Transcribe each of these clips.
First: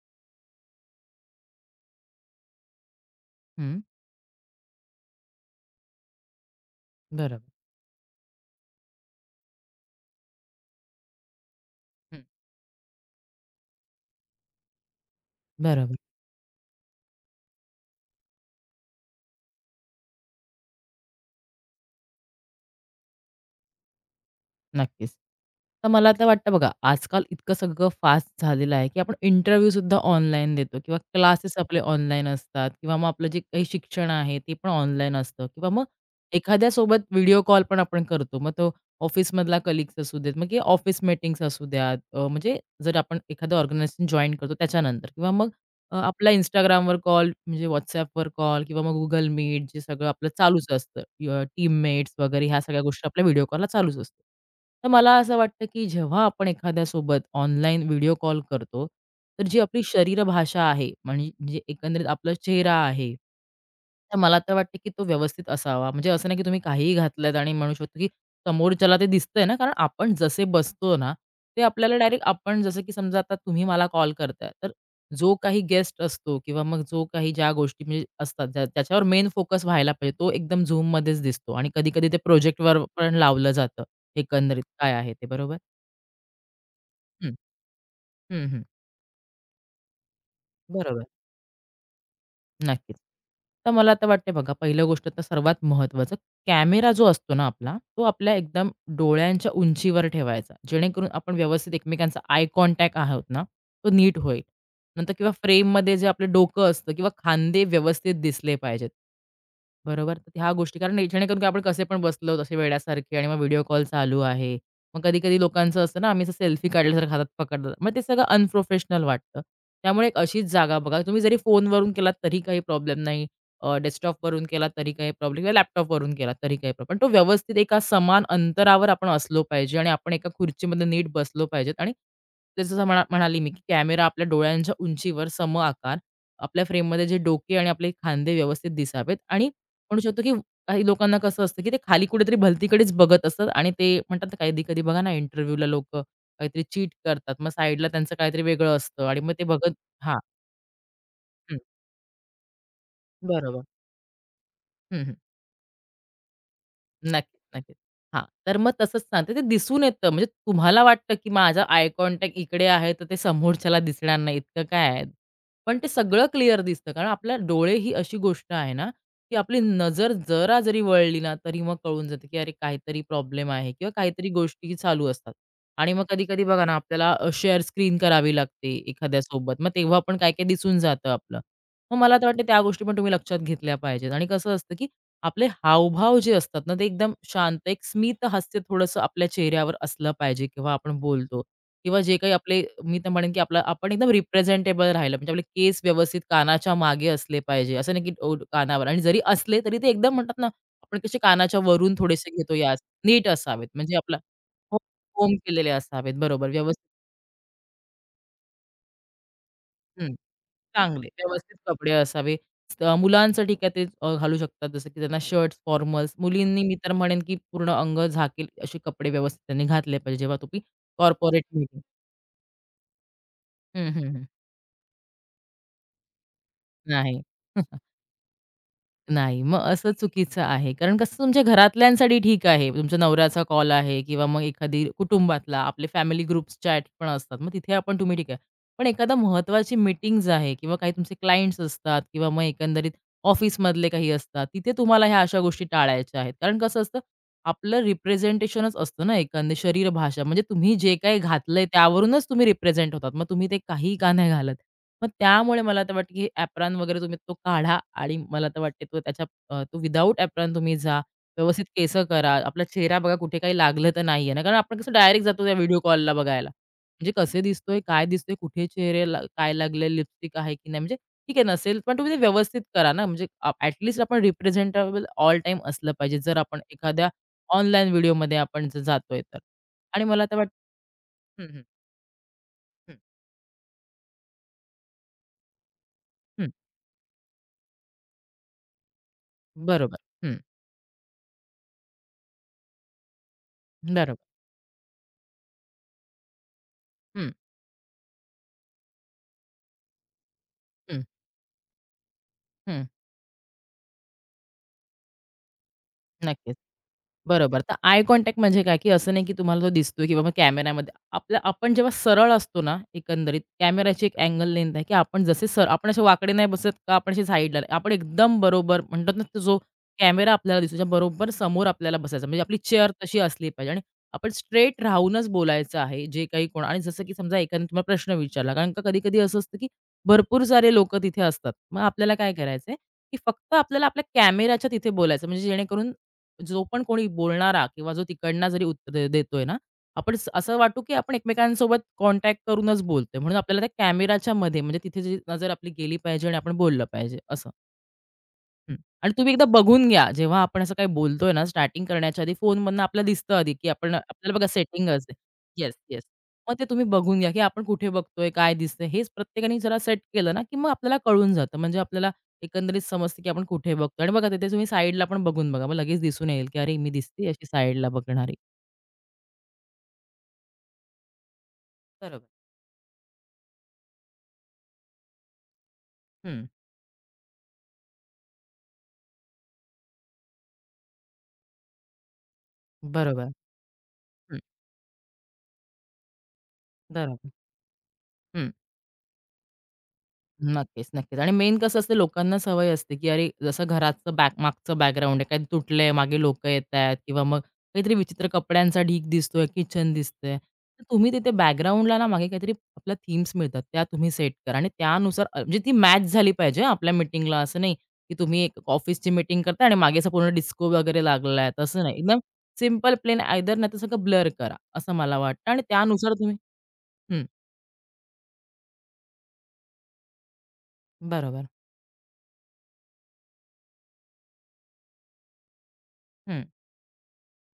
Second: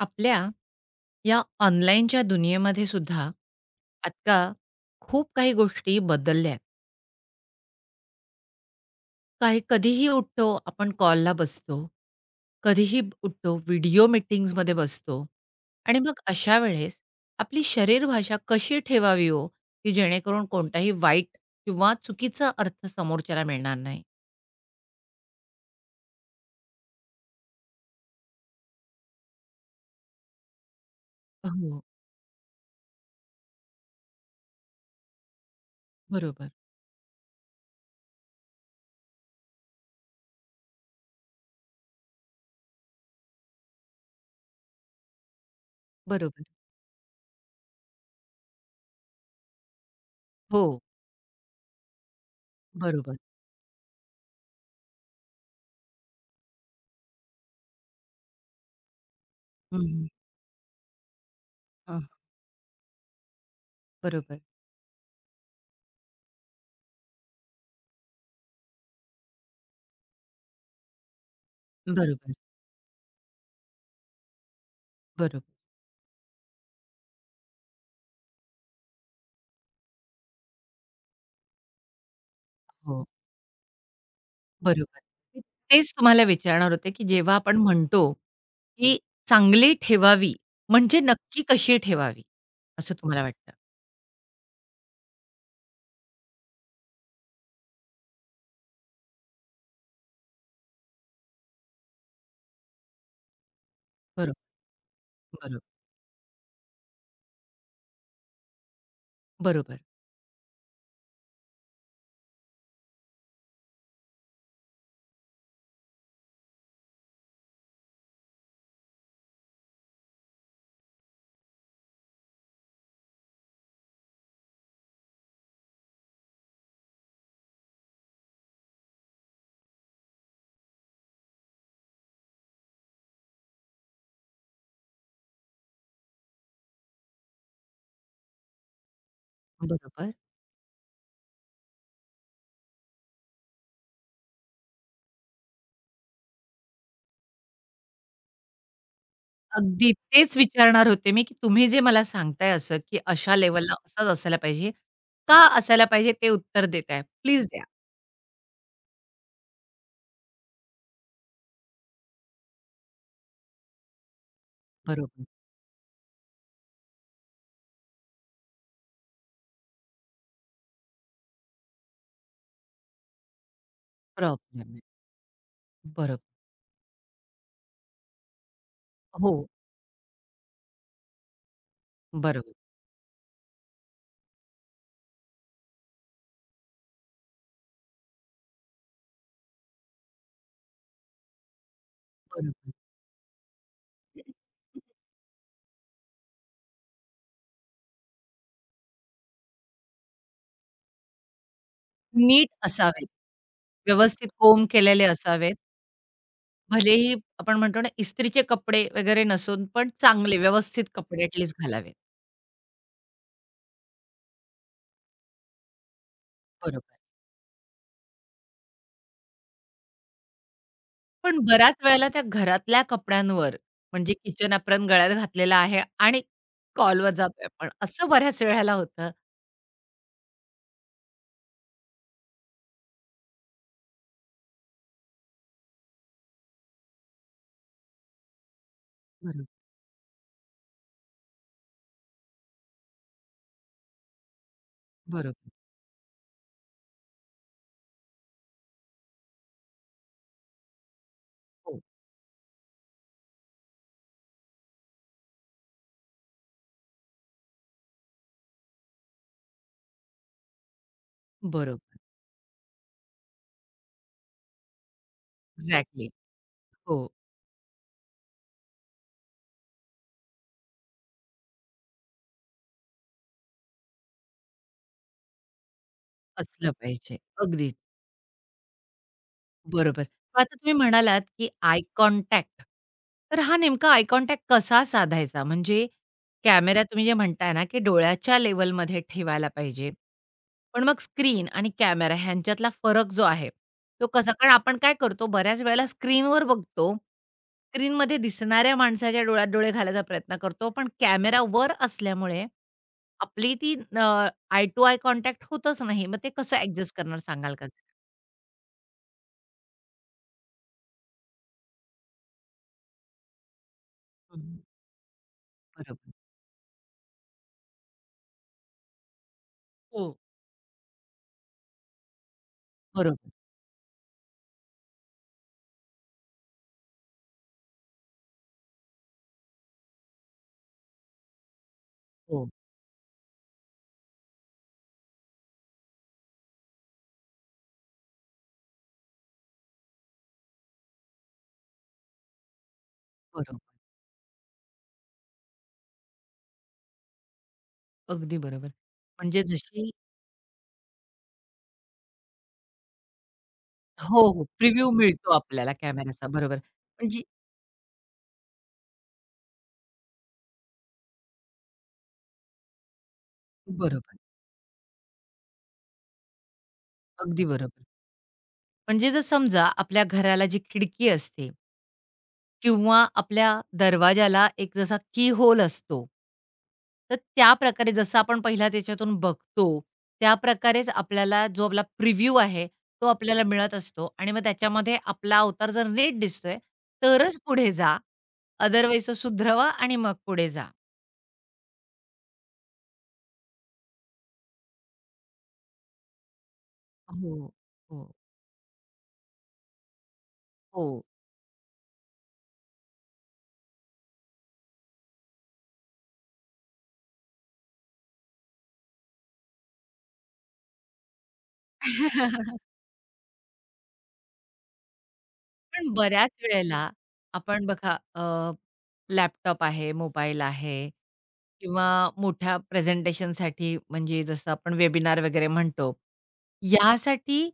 आपल्या या ऑनलाईनच्या दुनियेमध्ये सुद्धा हं, आजकाल खूप काही गोष्टी बदलल्या आहेत. बरोबर. काही कधीही उठतो आपण कॉलला बसतो. हं, कधीही उठतो व्हिडिओ मीटिंग्समध्ये बसतो बरोबर. आणि मग अशा वेळेस आपली शरीर भाषा कशी ठेवावी हो, की जेणेकरून कोणताही वाईट किंवा चुकीचा अर्थ समोरच्याला मिळणार नाही? नक्कीच. तर मला आता वाटतं बघा, आजकाल इतकं सगळं फास्ट झालेलं आहे, की आपण इंटरव्ह्यूसुद्धा ऑनलाईन देतो किंवा क्लासेस आपले हो. ऑनलाईन असतात किंवा मग आपलं जे काही शिक्षण आहे ते पण ऑनलाईन असतं किंवा मग बरोबर, एखाद्यासोबत व्हिडिओ कॉल पण आपण करतो. मग तो ऑफिसमधला कलीग्स असू देत, मग ऑफिस मीटिंग्स असू द्यात, म्हणजे जर आपण एखादं ऑर्गनायझेशन जॉइन करतो त्याच्यानंतर किंवा मग आपला बरोबर. Instagramवर कॉल, म्हणजे WhatsAppवर कॉल किंवा मग Google Meet जे सगळं आपलं हो, चालूच असतं. टीममेट्स वगैरे ह्या सगळ्या गोष्टी बरोबर. आपल्या व्हिडिओ कॉलला चालूच असतात. तर मला असं वाटतं, की जेव्हा आपण एखाद्यासोबत ऑनलाईन व्हिडिओ कॉल करतो, तर जी हं, आपली हं. शरीरभाषा आहे, म्हणजे म्हणजे एकंदरीत आपला चेहरा आहे. तर मला बरोबर. तर वाटतं, की तो व्यवस्थित असावा. म्हणजे असं नाही, की तुम्ही काहीही घातलत आणि म्हणू शकतो, की समोरच्याला ते दिसतंय ना, कारण आपण जसे बसतो ना, ते आपल्याला डायरेक्ट बरोबर, आपण जसं की समजा आता तुम्ही मला कॉल करताय, तर जो बरोबर. काही गेस्ट असतो किंवा मग जो काही ज्या गोष्टी म्हणजे असतात ज्या त्याच्यावर मेन फोकस व्हायला पाहिजे, तो एकदम झूममध्येच दिसतो आणि कधी-कधी ते प्रोजेक्टवर हो. पण लावलं जातं, एकंदरीत काय बरोबर. आहे ते, मी बरोबर? तेच तुम्हाला विचारणार होते, की हं, जेव्हा आपण म्हणतो, हं, हं. की चांगली ठेवावी, म्हणजे बरोबर. नक्की कशी ठेवावी? असं नक्कीच. तुम्हाला वाटतं? तर मला आता वाटते बघा, पहिलं गोष्ट तर सर्वात महत्त्वाचं कॅमेरा जो असतो ना आपला, तो आपल्या एकदम डोळ्यांच्या उंचीवर ठेवायचा. जेणेकरून आपण व्यवस्थित एकमेकांचा आय कॉन्टॅक्ट आहोत ना, तो नीट बरोबर, होईल. नंतर किंवा बरोबर, फ्रेममध्ये जे आपलं डोकं असतं किंवा खांदे व्यवस्थित दिसले पाहिजेत. बरोबर, बरोबर? तर ह्या गोष्टी कारण जेणेकरून की आपण कसे पण बसलो तसे वेड्यासारखे आणि मग व्हिडिओ कॉल चालू आहे मग कधी-कधी लोकांचं असतं ना, आम्ही असं सेल्फी काढल्यासारखं हातात पकडतात. मग ते सगळं अनप्रोफेशनल वाटतं. त्यामुळे एक अशीच जागा बघा. तुम्ही जरी फोनवरून केलात तरी काही प्रॉब्लेम नाही. डेस्कटॉपवरून केलात तरी काही प्रॉब्लेम किंवा लॅपटॉपवरून केलात तरी काही प्रॉब्लेम. पण तो व्यवस्थित एका समान अंतरावर आपण असलो पाहिजे आणि आपण एका खुर्चीमध्ये नीट बसलो पाहिजेत आणि जसं जसं म्हणाली मी, की कॅमेरा आपल्या डोळ्यांच्या उंचीवर समआकार आपल्या फ्रेममध्ये जे डोके आणि आपले खांदे व्यवस्थित दिसावेत आणि म्हणू बरोबर. शकतो की काही लोकांना कसं असतं, की ते खाली कुठेतरी भलतीकडेच बघत असतात आणि ते म्हणतात ना, कधी-कधी बघा ना, इंटरव्ह्यूला लोक काहीतरी चीट करतात. मग साइडला त्यांचं काहीतरी वेगळं असतं आणि मग ते बघत अगदी हां. तेच विचारणार होते मी, की हं. तुम्ही जे मला सांगताय असं, की अशा बरोबर. लेव्हलला असंच असायला पाहिजे, हं, हं. का असायला पाहिजे ते उत्तर देताय. नक्कीच, प्लीज द्या. नक्कीच. हां, तर मग तसंच सांगते ते दिसून येतं. म्हणजे तुम्हाला वाटतं, की माझा आय कॉन्टॅक्ट इकडे आहे, तर ते समोरच्याला दिसणार नाही इतकं काय आहे. बरोबर. पण ते सगळं क्लिअर दिसतं. कारण आपल्या डोळे ही अशी गोष्ट आहे ना, की आपली नजर जरा जरी वळली ना, तरी मग कळून जाते, की अरे काहीतरी प्रॉब्लेम आहे किंवा काहीतरी प्रॉब्लेम गोष्टी आहे. चालू असतात. आणि मग बरोबर. कधी-कधी बघा ना, आपल्याला शेअर स्क्रीन करावी लागते हो. एखाद्यासोबत. मग तेव्हा पण काय-काय दिसून जातं आपलं. मग मला तर वाटतं बरोबर, त्या गोष्टी पण तुम्ही लक्षात घेतल्या पाहिजेत. आणि कसं असतं, की आपले हावभाव जे असतात ना, ते एकदम शांत, एक स्मित हास्य थोडंसं आपल्या चेहऱ्यावर असलं पाहिजे किंवा आपण बोलतो किंवा जे काही आपले बरोबर. मी तर म्हणेन, की आपला आपण एकदम रिप्रेझेंटेबल राहिलं म्हणजे आपले केस व्यवस्थित कानाच्या मागे असले पाहिजे. असं नाही, की ओ कानावर आणि जरी असले तरी ते एकदम म्हणतात ना, आपण कसे कानाच्या वरून थोडेसे नीट घेतो, या असावेत. नीट असावेत म्हणजे आपला व्यवस्थित कोंब हो, केलेले कोंब असावेत. केलेले असावेत. बरोबर, व्यवस्थित. भलेही आपण म्हणतो ना, इस्त्रीचे कपडे वगैरे नसून, पण चांगले व्यवस्थित चांगले, कपडे ॲट व्यवस्थित लीस्ट कपडे घालावेत. असावे. मुलांचं ठीक आहे, ते घालू शकतात जसं की त्यांना शर्ट्स, फॉर्मल्स. मुलींनी मी तर बरोबर. म्हणेन की पूर्ण अंग झाकेल असे कपडे व्यवस्थित त्यांनी घातले पाहिजे जेव्हा तुम्ही पण कॉर्पोरेट बऱ्याच मीटिंग वेळेला त्या घरातल्या कपड्यांवर म्हणजे हं, किचन ॲप्रॉन गळ्यात घातलेला आहे आणि कॉलवर नाही. जातोय आपण, असं बऱ्याच वेळेला होतं. नाही, मग असं चुकीचं आहे. कारण कसं तुमच्या घरातल्यांसाठी ठीक आहे. तुमच्या नवऱ्याचा कॉल आहे किंवा मग एखादी कुटुंबातला, आपले फॅमिली ग्रुप्स चॅट पण असतात. मग तिथे आपण तुम्ही ठीक आहे. पण एखादा बरोबर, महत्त्वाची मीटिंग्ज आहे किंवा काही तुमचे क्लायंट्स असतात किंवा मग एकंदरीत ऑफिसमधले काही असतात. तिथे तुम्हाला ह्या अशा बरोबर. गोष्टी टाळायच्या आहेत. कारण कसं असतं, आपलं रिप्रेझेंटेशनच असतं ना एकंदरीत शरीरभाषा. म्हणजे तुम्ही जे काही घातलंय हो, त्यावरूनच तुम्ही रिप्रेझेंट होतात. मग तुम्ही ते काही का नाही घालत? मग त्यामुळे मला तर वाटतं, की एप्रॉन वगैरे तुम्ही तो काढा आणि मला तर वाटते तो त्याच्या तो विदाऊट एप्रॉन तुम्ही जा. व्यवस्थित बरोबर. केसं करा. आपला चेहरा बघा कुठे काही लागलं तर नाहीये ना, कारण आपण कसं डायरेक्ट जातो त्या व्हिडिओ एक्झॅक्टली. कॉलला बघायला. हो, म्हणजे कसे दिसतोय, काय दिसतोय, कुठे चेहऱ्याला काय लागले, लिपस्टिक आहे की नाही. म्हणजे ठीक आहे नसेल, पण तुम्ही ते व्यवस्थित करा ना. म्हणजे ॲटलीस्ट आपण रिप्रेझेंटेबल ऑल टाईम असलं पाहिजे, जर आपण असलं एखाद्या पाहिजे. अगदीच. ऑनलाईन व्हिडिओमध्ये आपण जर जातोय तर. बरोबर. आणि मला तर मग आता वाटतं तुम्ही म्हणालात, हं, की हं, आय कॉन्टॅक्ट. हं, तर हा नेमका आय कॉन्टॅक्ट कसा साधायचा? म्हणजे हं. कॅमेरा तुम्ही जे म्हणताय ना, की डोळ्याच्या लेव्हलमध्ये ठेवायला पाहिजे. बरोबर. हं, पण मग स्क्रीन आणि कॅमेरा ह्यांच्यातला फरक जो आहे, तो बरोबर. कसा? कारण आपण काय करतो, बऱ्याच वेळेला स्क्रीनवर बघतो. हं, स्क्रीनमध्ये दिसणाऱ्या माणसाच्या डोळ्यात डोळे घालायचा प्रयत्न करतो. पण हं, कॅमेरा वर असल्यामुळे हं. आपली ती आय टू आय कॉन्टॅक्ट होतच नाही. मग ते नक्कीच. कसं ॲडजस्ट करणार सांगाल बरोबर. का? तर आय कॉन्टॅक्ट म्हणजे काय, की असं नाही की तुम्हाला तो दिसतोय की बाबा कॅमेऱ्यामध्ये आपल्या आपण जेव्हा सरळ असतो ना, एकंदरीत कॅमेराची एक अँगल हं, लेन्थ आहे, की आपण जसे आपण असे बरोबर. वाकडे नाही बसत का आपण असे साईडला नाही. आपण एकदम बरोबर म्हणतात ना, तो जो हो कॅमेरा आपल्याला दिसतो त्याच्या बरोबर समोर आपल्याला बसायचं. म्हणजे आपली चेअर तशी बरोबर. असली पाहिजे आणि आपण स्ट्रेट राहूनच बोलायचं आहे. जे काही कोण आणि जसं की समजा एखाद्याने तुम्हाला प्रश्न विचारला, कारण का कधी-कधी असं असतं की भरपूर सारे लोकं तिथे असतात. मग आपल्याला काय हो, करायचंय, की फक्त आपल्याला आपल्या कॅमेराच्या तिथे बोलायचं. म्हणजे जेणेकरून जो पण कोणी बोलणारा किंवा जो तिकडनं जरी उत्तर देतोय ना, आपण असं वाटू की आपण एकमेकांसोबत कॉन्टॅक्ट करूनच बोलतोय. म्हणून बरोबर. आपल्याला त्या कॅमेराच्या मध्ये म्हणजे तिथे जी नजर आपली गेली पाहिजे आणि आपण बोललं पाहिजे असं. अगदी बरोबर. हं. आणि तुम्ही म्हणजे एकदा बघून जशी घ्या. जेव्हा आपण असं काही बोलतोय ना, स्टार्टिंग करण्याच्या आधी फोनमधनं आपल्याला दिसतं आधी, की आपण हो, आपल्याला हो. बघा सेटिंग प्रिव्ह्यू असते. मिळतो आपल्याला येस, येस. कॅमेऱ्याचा मग बरोबर. ते तुम्ही बघून म्हणजे घ्या, की आपण कुठे बघतोय, काय दिसतंय. हेच प्रत्येकाने जरा सेट केलं ना, की मग आपल्याला कळून जातं. म्हणजे आपल्याला एकंदरीत समजतं, की आपण कुठे बघतोय. आणि बरोबर. बघा तिथे तुम्ही साईडला पण बघून बघा. मग लगेच दिसून येईल, की अरे मी दिसते अगदी अशी बरोबर. साईडला बघणारी. म्हणजे जर समजा आपल्या घराला जी खिडकी असते बरोबर. किंवा आपल्या दरवाजाला एक जसा की होल असतो. हं. तर त्याप्रकारे जसं आपण पहिला त्याच्यातून बघतो, त्याप्रकारेच आपल्याला जो आपला प्रिव्ह्यू आहे, तो बरोबर. आपल्याला मिळत असतो आणि हं. मग त्याच्यामध्ये आपला अवतार जर नीट दिसतोय, बरोबर. तरच पुढे जा. हं. अदरवाईज तो सुधरवा आणि मग पुढे जा. नक्कीच, नक्कीच. आणि मेन कसं असतं लोकांना सवय असते, की अरे जसं घराचं मागचं बॅकग्राऊंड आहे, काही तुटलंय, मागे लोकं येतायत किंवा मग हो, काहीतरी हो. विचित्र कपड्यांचा ढीग दिसतोय, किचन दिसतंय. तर हो. तुम्ही तिथे बॅकग्राऊंडला ना मागे काहीतरी आपल्या थीम्स मिळतात, त्या तुम्ही सेट करा आणि त्यानुसार म्हणजे ती मॅच झाली पाहिजे हां, आपल्या मीटिंगला. असं नाही, की तुम्ही एक ऑफिसची मीटिंग करताय आणि मागे असं पूर्ण डिस्को वगैरे लागलाय, आहे, तसं नाही. एकदम सिंपल, प्लेन आयदर नाहीतर सगळं ब्लर करा, असं मला वाटतं आणि पण त्यानुसार बऱ्याच तुम्ही वेळेला हं, आपण बघा लॅपटॉप आहे, मोबाईल आहे बरोबर. किंवा मोठ्या प्रेझेंटेशनसाठी म्हणजे जसं आपण वेबिनार वगैरे म्हणतो, हं, यासाठी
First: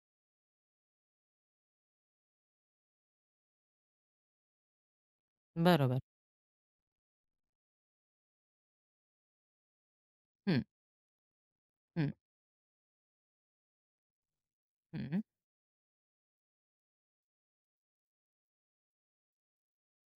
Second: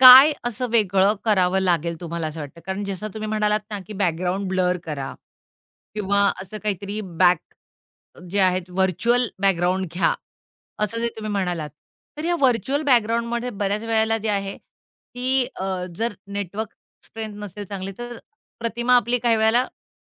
काय असं वेगळं करावं लागेल तुम्हाला असं वाटतं? कारण जसं तुम्ही म्हणालात ना, की बॅकग्राऊंड ब्लर करा बरोबर. किंवा असं काहीतरी बॅक जे आहेत व्हर्चुअल बॅकग्राऊंड घ्या, हं, असं जे तुम्ही म्हणालात. हं, तर या व्हर्चुअल बॅकग्राऊंडमध्ये बऱ्याच वेळेला जे आहे, हं. ती जर नेटवर्क स्ट्रेंथ नसेल चांगली, तर प्रतिमा आपली काही वेळेला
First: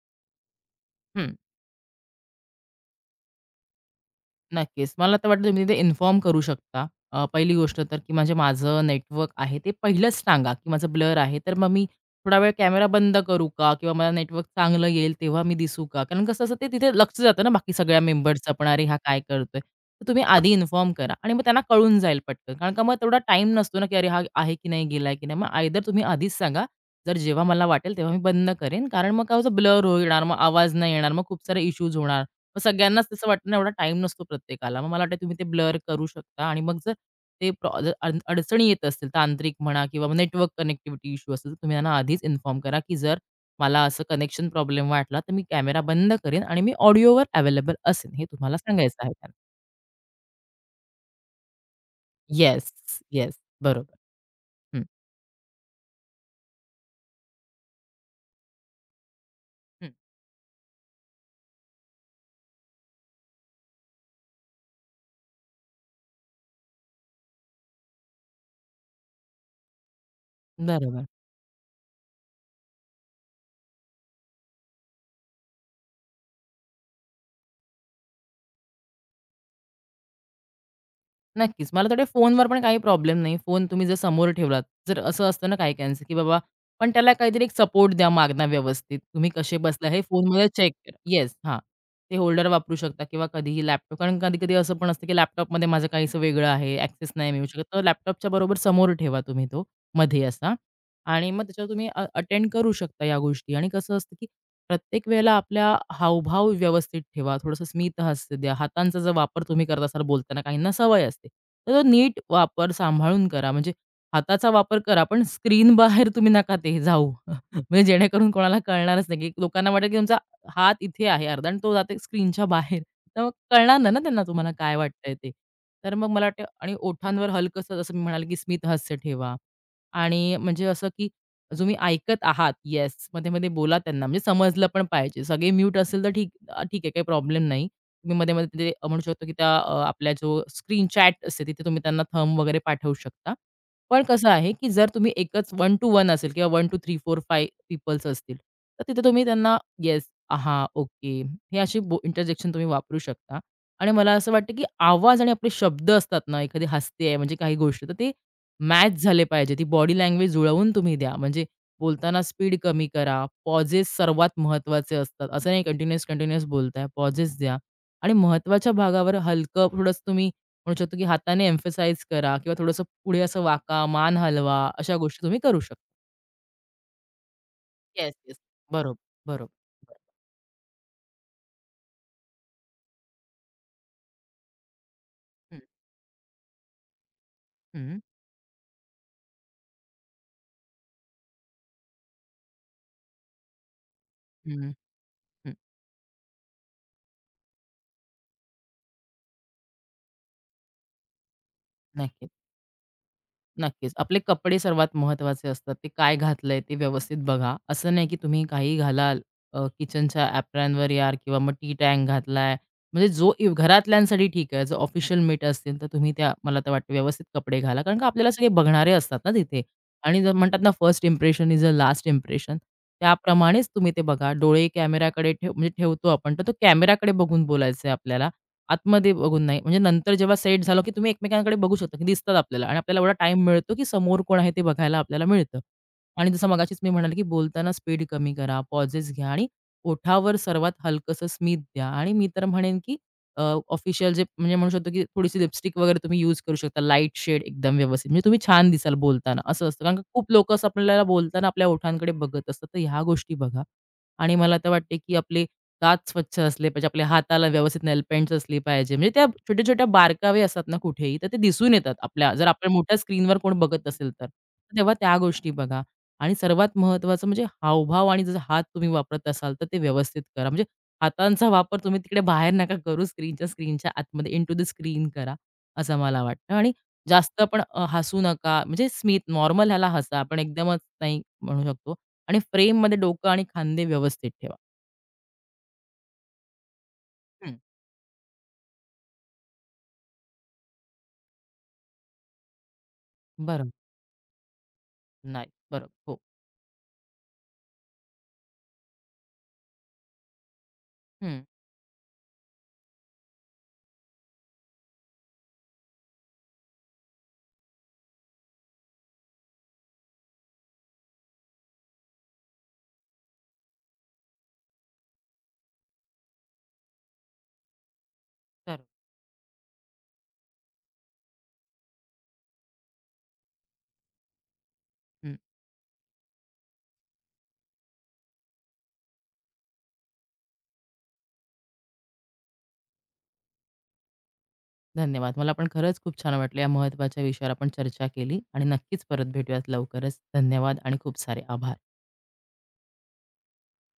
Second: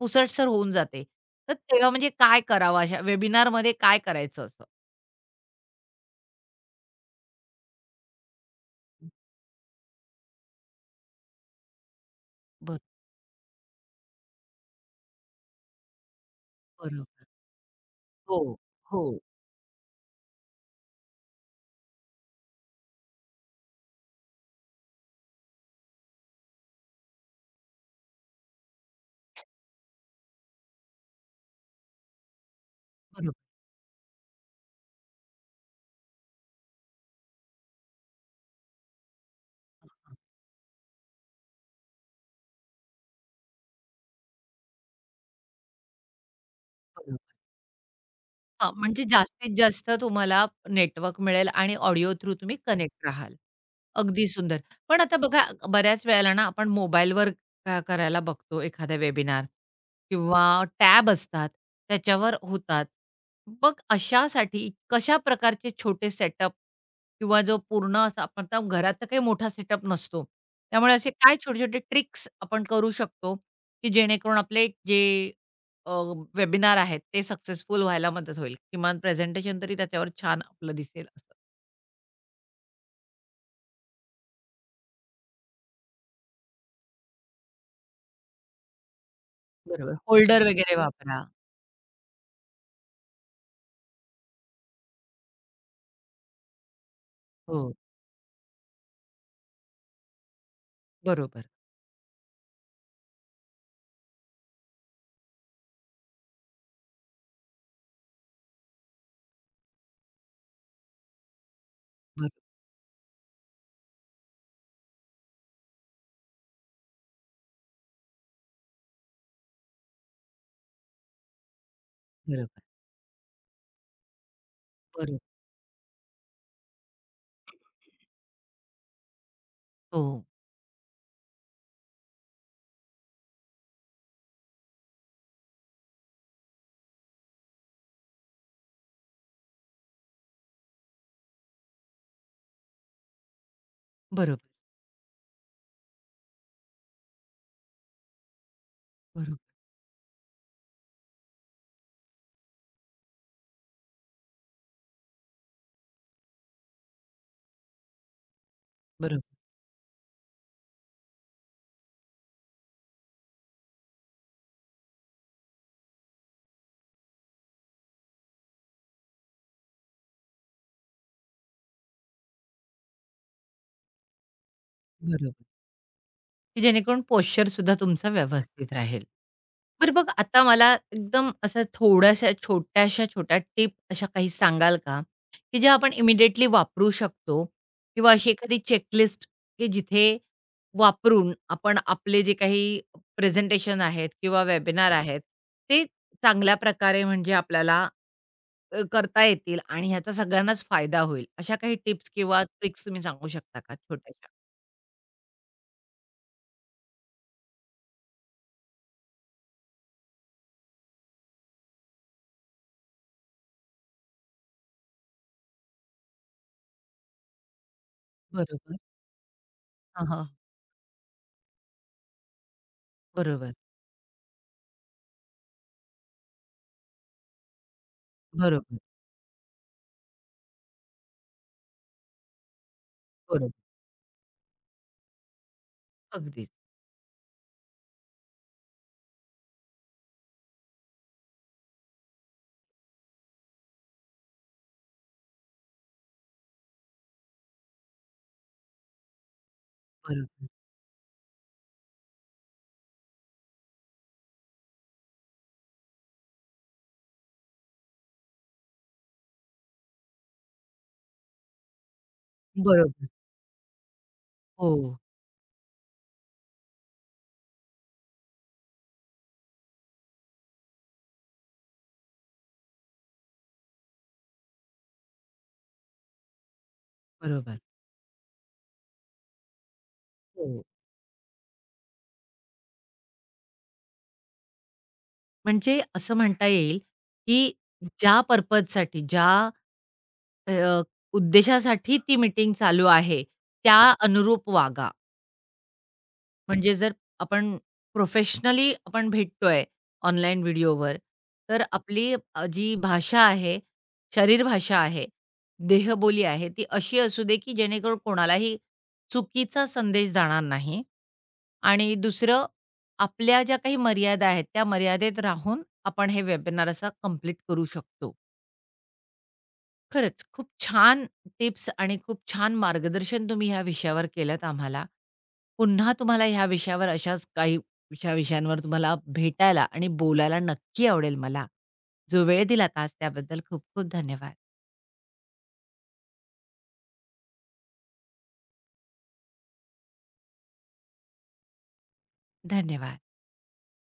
पुसटसर होऊन जाते. हं, तर तेव्हा म्हणजे काय करावं अशा वेबिनारमध्ये काय करायचं असं? नक्कीच. मला तर वाटतं तुम्ही तिथे इन्फॉर्म करू शकता. पहिली गोष्ट तर, की म्हणजे माझं नेटवर्क आहे ते पहिलंच सांगा, की माझं ब्लर आहे. तर मग मी थोडा वेळ बरं, कॅमेरा बंद करू का? किंवा मला नेटवर्क चांगलं येईल तेव्हा मी दिसू का? कारण कसं असतं ते तिथे लक्ष बरोबर. जातं ना बाकी सगळ्या हो, मेंबर्सचं पण, "अरे हा हो. काय करतोय?" तर तुम्ही आधी इन्फॉर्म करा आणि मग त्यांना कळून जाईल पटकन. कारण का मग तेवढा टाईम नसतो ना, की अरे हा आहे की नाही, गेलाय की नाही. मग आयदर तुम्ही आधीच सांगा, "जर जेव्हा मला वाटेल तेव्हा मी बंद करेन." कारण मग काय होतं ब्लर होणार, मग आवाज नाही येणार, मग खूप सारे इश्यूज होणार. मग सगळ्यांनाच तसं बरोबर, वाटतं ना एवढा टाईम नसतो प्रत्येकाला. मग मला वाटतं तुम्ही ते ब्लर करू शकता आणि मग जर ते प्रॉ जर अड अडचणी येत असतील तांत्रिक म्हणा किंवा नेटवर्क कनेक्टिव्हिटी इश्यू असेल, तर तुम्ही त्यांना आधीच इन्फॉर्म करा, की जर मला असं कनेक्शन प्रॉब्लेम वाटला, तर मी कॅमेरा बंद करेन आणि मी बरोबर. ऑडिओवर अवेलेबल असेन. हे तुम्हाला हां, सांगायचं म्हणजे आहे त्यांना. जास्तीत जास्त तुम्हाला नेटवर्क मिळेल आणि ऑडिओ थ्रू तुम्ही येस, कनेक्ट येस. राहाल. बरोबर. अगदी सुंदर. हं, पण आता बघा बऱ्याच वेळेला ना आपण मोबाईलवर करायला बघतो एखादा वेबिनार हं. किंवा टॅब असतात त्याच्यावर होतात. मग अशासाठी कशा प्रकारचे छोटे सेटअप किंवा जो पूर्ण असा आपण आता घरात तर काही मोठा सेटअप नसतो. त्यामुळे बरोबर. असे काय छोटे-छोटे ट्रिक्स आपण करू शकतो, की जेणेकरून आपले जे अ, वेबिनार आहेत ते सक्सेसफुल व्हायला मदत होईल. किमान प्रेझेंटेशन तरी त्याच्यावर छान आपलं दिसेल असं. नक्कीच. मला थोडे फोनवर पण काही प्रॉब्लेम नाही. फोन तुम्ही जर समोर ठेवलात, जर असं असतं ना काही-काहींचं, की बाबा पण त्याला काहीतरी एक सपोर्ट द्या मागना व्यवस्थित. तुम्ही कसे बसला बरोबर. हे फोल्डर फोनमध्ये नक्कीच. चेक वगैरे करा. वापरा. येस, हां. ते होल्डर वापरू शकता किंवा कधीही लॅपटॉप कारण कधी-कधी असं पण असतं, की लॅपटॉपमध्ये माझं काहीसं वेगळं आहे, ॲक्सेस नाही मिळू शकत. हो. तर लॅपटॉपच्या बरोबर समोर ठेवा तुम्ही तो मध्ये असा. आणि मग बरोबर. त्याच्यावर तुम्ही अटेंड करू शकता या गोष्टी. आणि कसं असतं, की प्रत्येक वेळेला आपला हावभाव व्यवस्थित ठेवा. थोडंसं स्मित हास्य द्या. हातांचा जर वापर तुम्ही करत असाल बोलताना, काहींना सवय असते. तर तो नीट बरो वापर सांभाळून करा. म्हणजे हाताचा वापर करा, पण स्क्रीनबाहेर तुम्ही नका ते जाऊ. म्हणजे जेणेकरून कोणाला कळणारच नाही, की लोकांना वाटेल, की तुमचा हात इथे आहे अर्धा आणि तो जातो स्क्रीनच्या बरोबर. बाहेर. तर मग कळणार नाही ना त्यांना तुम्हाला काय वाटतंय बरो ते. तर मग मला वाटतं आणि ओठांवर हलकसं जसं मी म्हणाले, की स्मित हास्य ठेवा. हो. आणि म्हणजे असं की जो मी ऐकत आहात, येस. मध्ये-मध्ये बोला त्यांना, म्हणजे समजलं पण पाहिजे. सगळे म्यूट असेल तर ठीक आहे, काही प्रॉब्लेम नाही. तुम्ही मध्ये-मध्ये ते म्हणू शकतो की त्या आपल्या जो स्क्रीन चॅट असते, तिथे तुम्ही त्यांना थंब वगैरे पाठवू शकता. पण कसं बरोबर. आहे की जर तुम्ही एकच 1 to 1 असेल किंवा 1 to 3, 4, 5 पीपल्स असतील, तर तिथे तुम्ही बरोबर. त्यांना येस, आहा, ओके, अशी इंटरजेक्शन तुम्ही वापरू शकता. आणि मला असं वाटतं की आवाज आणि आपले शब्द असतात ना, एखादी हसते आहे म्हणजे काही गोष्ट, तर ते मॅच झाले बरोबर. पाहिजे. ती बॉडी लँग्वेज जुळवून तुम्ही द्या. म्हणजे बोलताना स्पीड कमी करा. पॉजेस सर्वात महत्त्वाचे असतात. असं नाही कंटिन्युअस, कंटिन्युअस बोलताय. पॉजेस द्या आणि महत्त्वाच्या भागावर हलकं थोडंसं तुम्ही म्हणू शकतो, की हाताने एम्फसाइज करा किंवा थोडंसं पुढे असं वाका, मान हलवा अशा गोष्टी तुम्ही बरोबर. करू शकता. की जेणेकरून पोश्चर सुद्धा तुमचा येस, येस. व्यवस्थित बरोबर, राहील. बरोबर. बरं बरोबर. बघ आता मला एकदम अशा थोड्याशा छोट्याशा छोट्या टिप अशा काही सांगाल का? की ज्या आपण इमिडिएटली वापरू शकतो हं, हं, किंवा अशी एखादी चेकलिस्ट की जिथे वापरून आपण आपले जे काही प्रेझेंटेशन आहेत किंवा हं, वेबिनार आहेत, हं. ते चांगल्या प्रकारे म्हणजे आपल्याला करता येतील आणि ह्याचा सगळ्यांनाच फायदा होईल. अशा काही टिप्स नक्कीच. किंवा ट्रिक्स तुम्ही सांगू शकता का नक्कीच. आपले छोट्याशा? कपडे सर्वात महत्त्वाचे असतात. ते काय घातलंय ते व्यवस्थित बघा. असं नाही की तुम्ही काही घालाल किचनच्या ॲप्रॉनवर यार किंवा मग टी टँक घातलाय. म्हणजे जो इव घरातल्यांसाठी ठीक आहे. जर ऑफिशियल मीट असतील तर तुम्ही त्या मला तर वाटतं व्यवस्थित कपडे घाला. कारण का आपल्याला सगळे बरोबर. बघणारे असतात ना तिथे हां, आणि हां. जर म्हणतात ना first impression is a last impression. बरोबर, त्याप्रमाणेच तुम्ही ते बघा. डोळे कॅमेराकडे ठेव म्हणजे ठेवतो आपण तर तो कॅमेराकडे बघून बोलायचं आहे आपल्याला बरोबर. आतमध्ये बघून नाही. म्हणजे नंतर जेव्हा सेट झालं, की तुम्ही एकमेकांकडे बघू शकता, की दिसतात आपल्याला आणि आपल्याला एवढा टाईम बरोबर. मिळतो, की समोर कोण आहे ते बघायला आपल्याला मिळतं. आणि जसं अगदीच. मगाशीच मी म्हणाले, की बोलताना स्पीड कमी करा, पॉजेस घ्या आणि ओठावर सर्वात हलकंसं स्मित द्या आणि मी तर म्हणेन, की ऑफिशियल जे म्हणजे म्हणू शकतो, की थोडीशी लिपस्टिक वगैरे तुम्ही यूज करू शकता. लाईट शेड एकदम व्यवस्थित. म्हणजे तुम्ही छान दिसाल बोलताना, असं असतं. कारण का खूप बरोबर. लोकं असं आपल्याला बोलताना आपल्या ओठांकडे बघत असतात. तर ह्या गोष्टी बघा आणि मला तर वाटते, की आपले दात स्वच्छ असले पाहिजे, आपल्या हाताला व्यवस्थित नेलपेंट्स असली पाहिजे. म्हणजे त्या छोट्या-छोट्या बारकावे असतात ना कुठेही, तर ते दिसून येतात आपल्या जर आपण मोठ्या बरोबर. स्क्रीनवर कोण बघत असेल तर. हो. तेव्हा त्या गोष्टी बघा आणि सर्वात महत्त्वाचं म्हणजे हावभाव आणि जसं हात तुम्ही वापरत असाल, तर ते व्यवस्थित करा. म्हणजे हातांचा वापर तुम्ही तिकडे बाहेर नका करू स्क्रीनच्या स्क्रीनच्या आतमध्ये इंटू द स्क्रीन करा, असं मला वाटतं आणि जास्त बरोबर. पण हसू नका. म्हणजे स्मित नॉर्मल ह्याला हसा, पण हो. एकदमच नाही म्हणू शकतो आणि फ्रेममध्ये डोकं आणि खांदे व्यवस्थित ठेवा. म्हणजे असं म्हणता येईल, की हं. ज्या पर्पजसाठी ज्या अ, उद्देशासाठी ती मीटिंग चालू आहे, बरं. त्या अनुरूप वागा. नाही. बरोबर. हो. म्हणजे जर आपण प्रोफेशनली आपण भेटतोय ऑनलाईन व्हिडिओवर, हं. तर आपली जी भाषा आहे, शरीरभाषा आहे, देहबोली आहे, ती अशी असू दे, की जेणेकरून कोणालाही चुकीचा संदेश जाणार नाही. आणि दुसरं आपल्या ज्या काही मर्यादा आहेत, त्या मर्यादेत राहून आपण हे वेबिनार असं कंप्लीट करू शकतो. तर खरंच खूप छान टिप्स आणि खूप छान मार्गदर्शन तुम्ही ह्या विषयावर केलंत आम्हाला. हं. पुन्हा तुम्हाला ह्या विषयावर अशाच काही विषयांवर तुम्हाला भेटायला आणि बोलायला नक्की आवडेल मला. जो वेळ दिला आज त्याबद्दल खूप खूप धन्यवाद. धन्यवाद. मला पण खरंच खूप छान वाटलं. या महत्त्वाच्या विषयावर आपण चर्चा केली आणि नक्कीच परत भेटूयात लवकरच. धन्यवाद आणि खूप सारे आभार. धन्यवाद.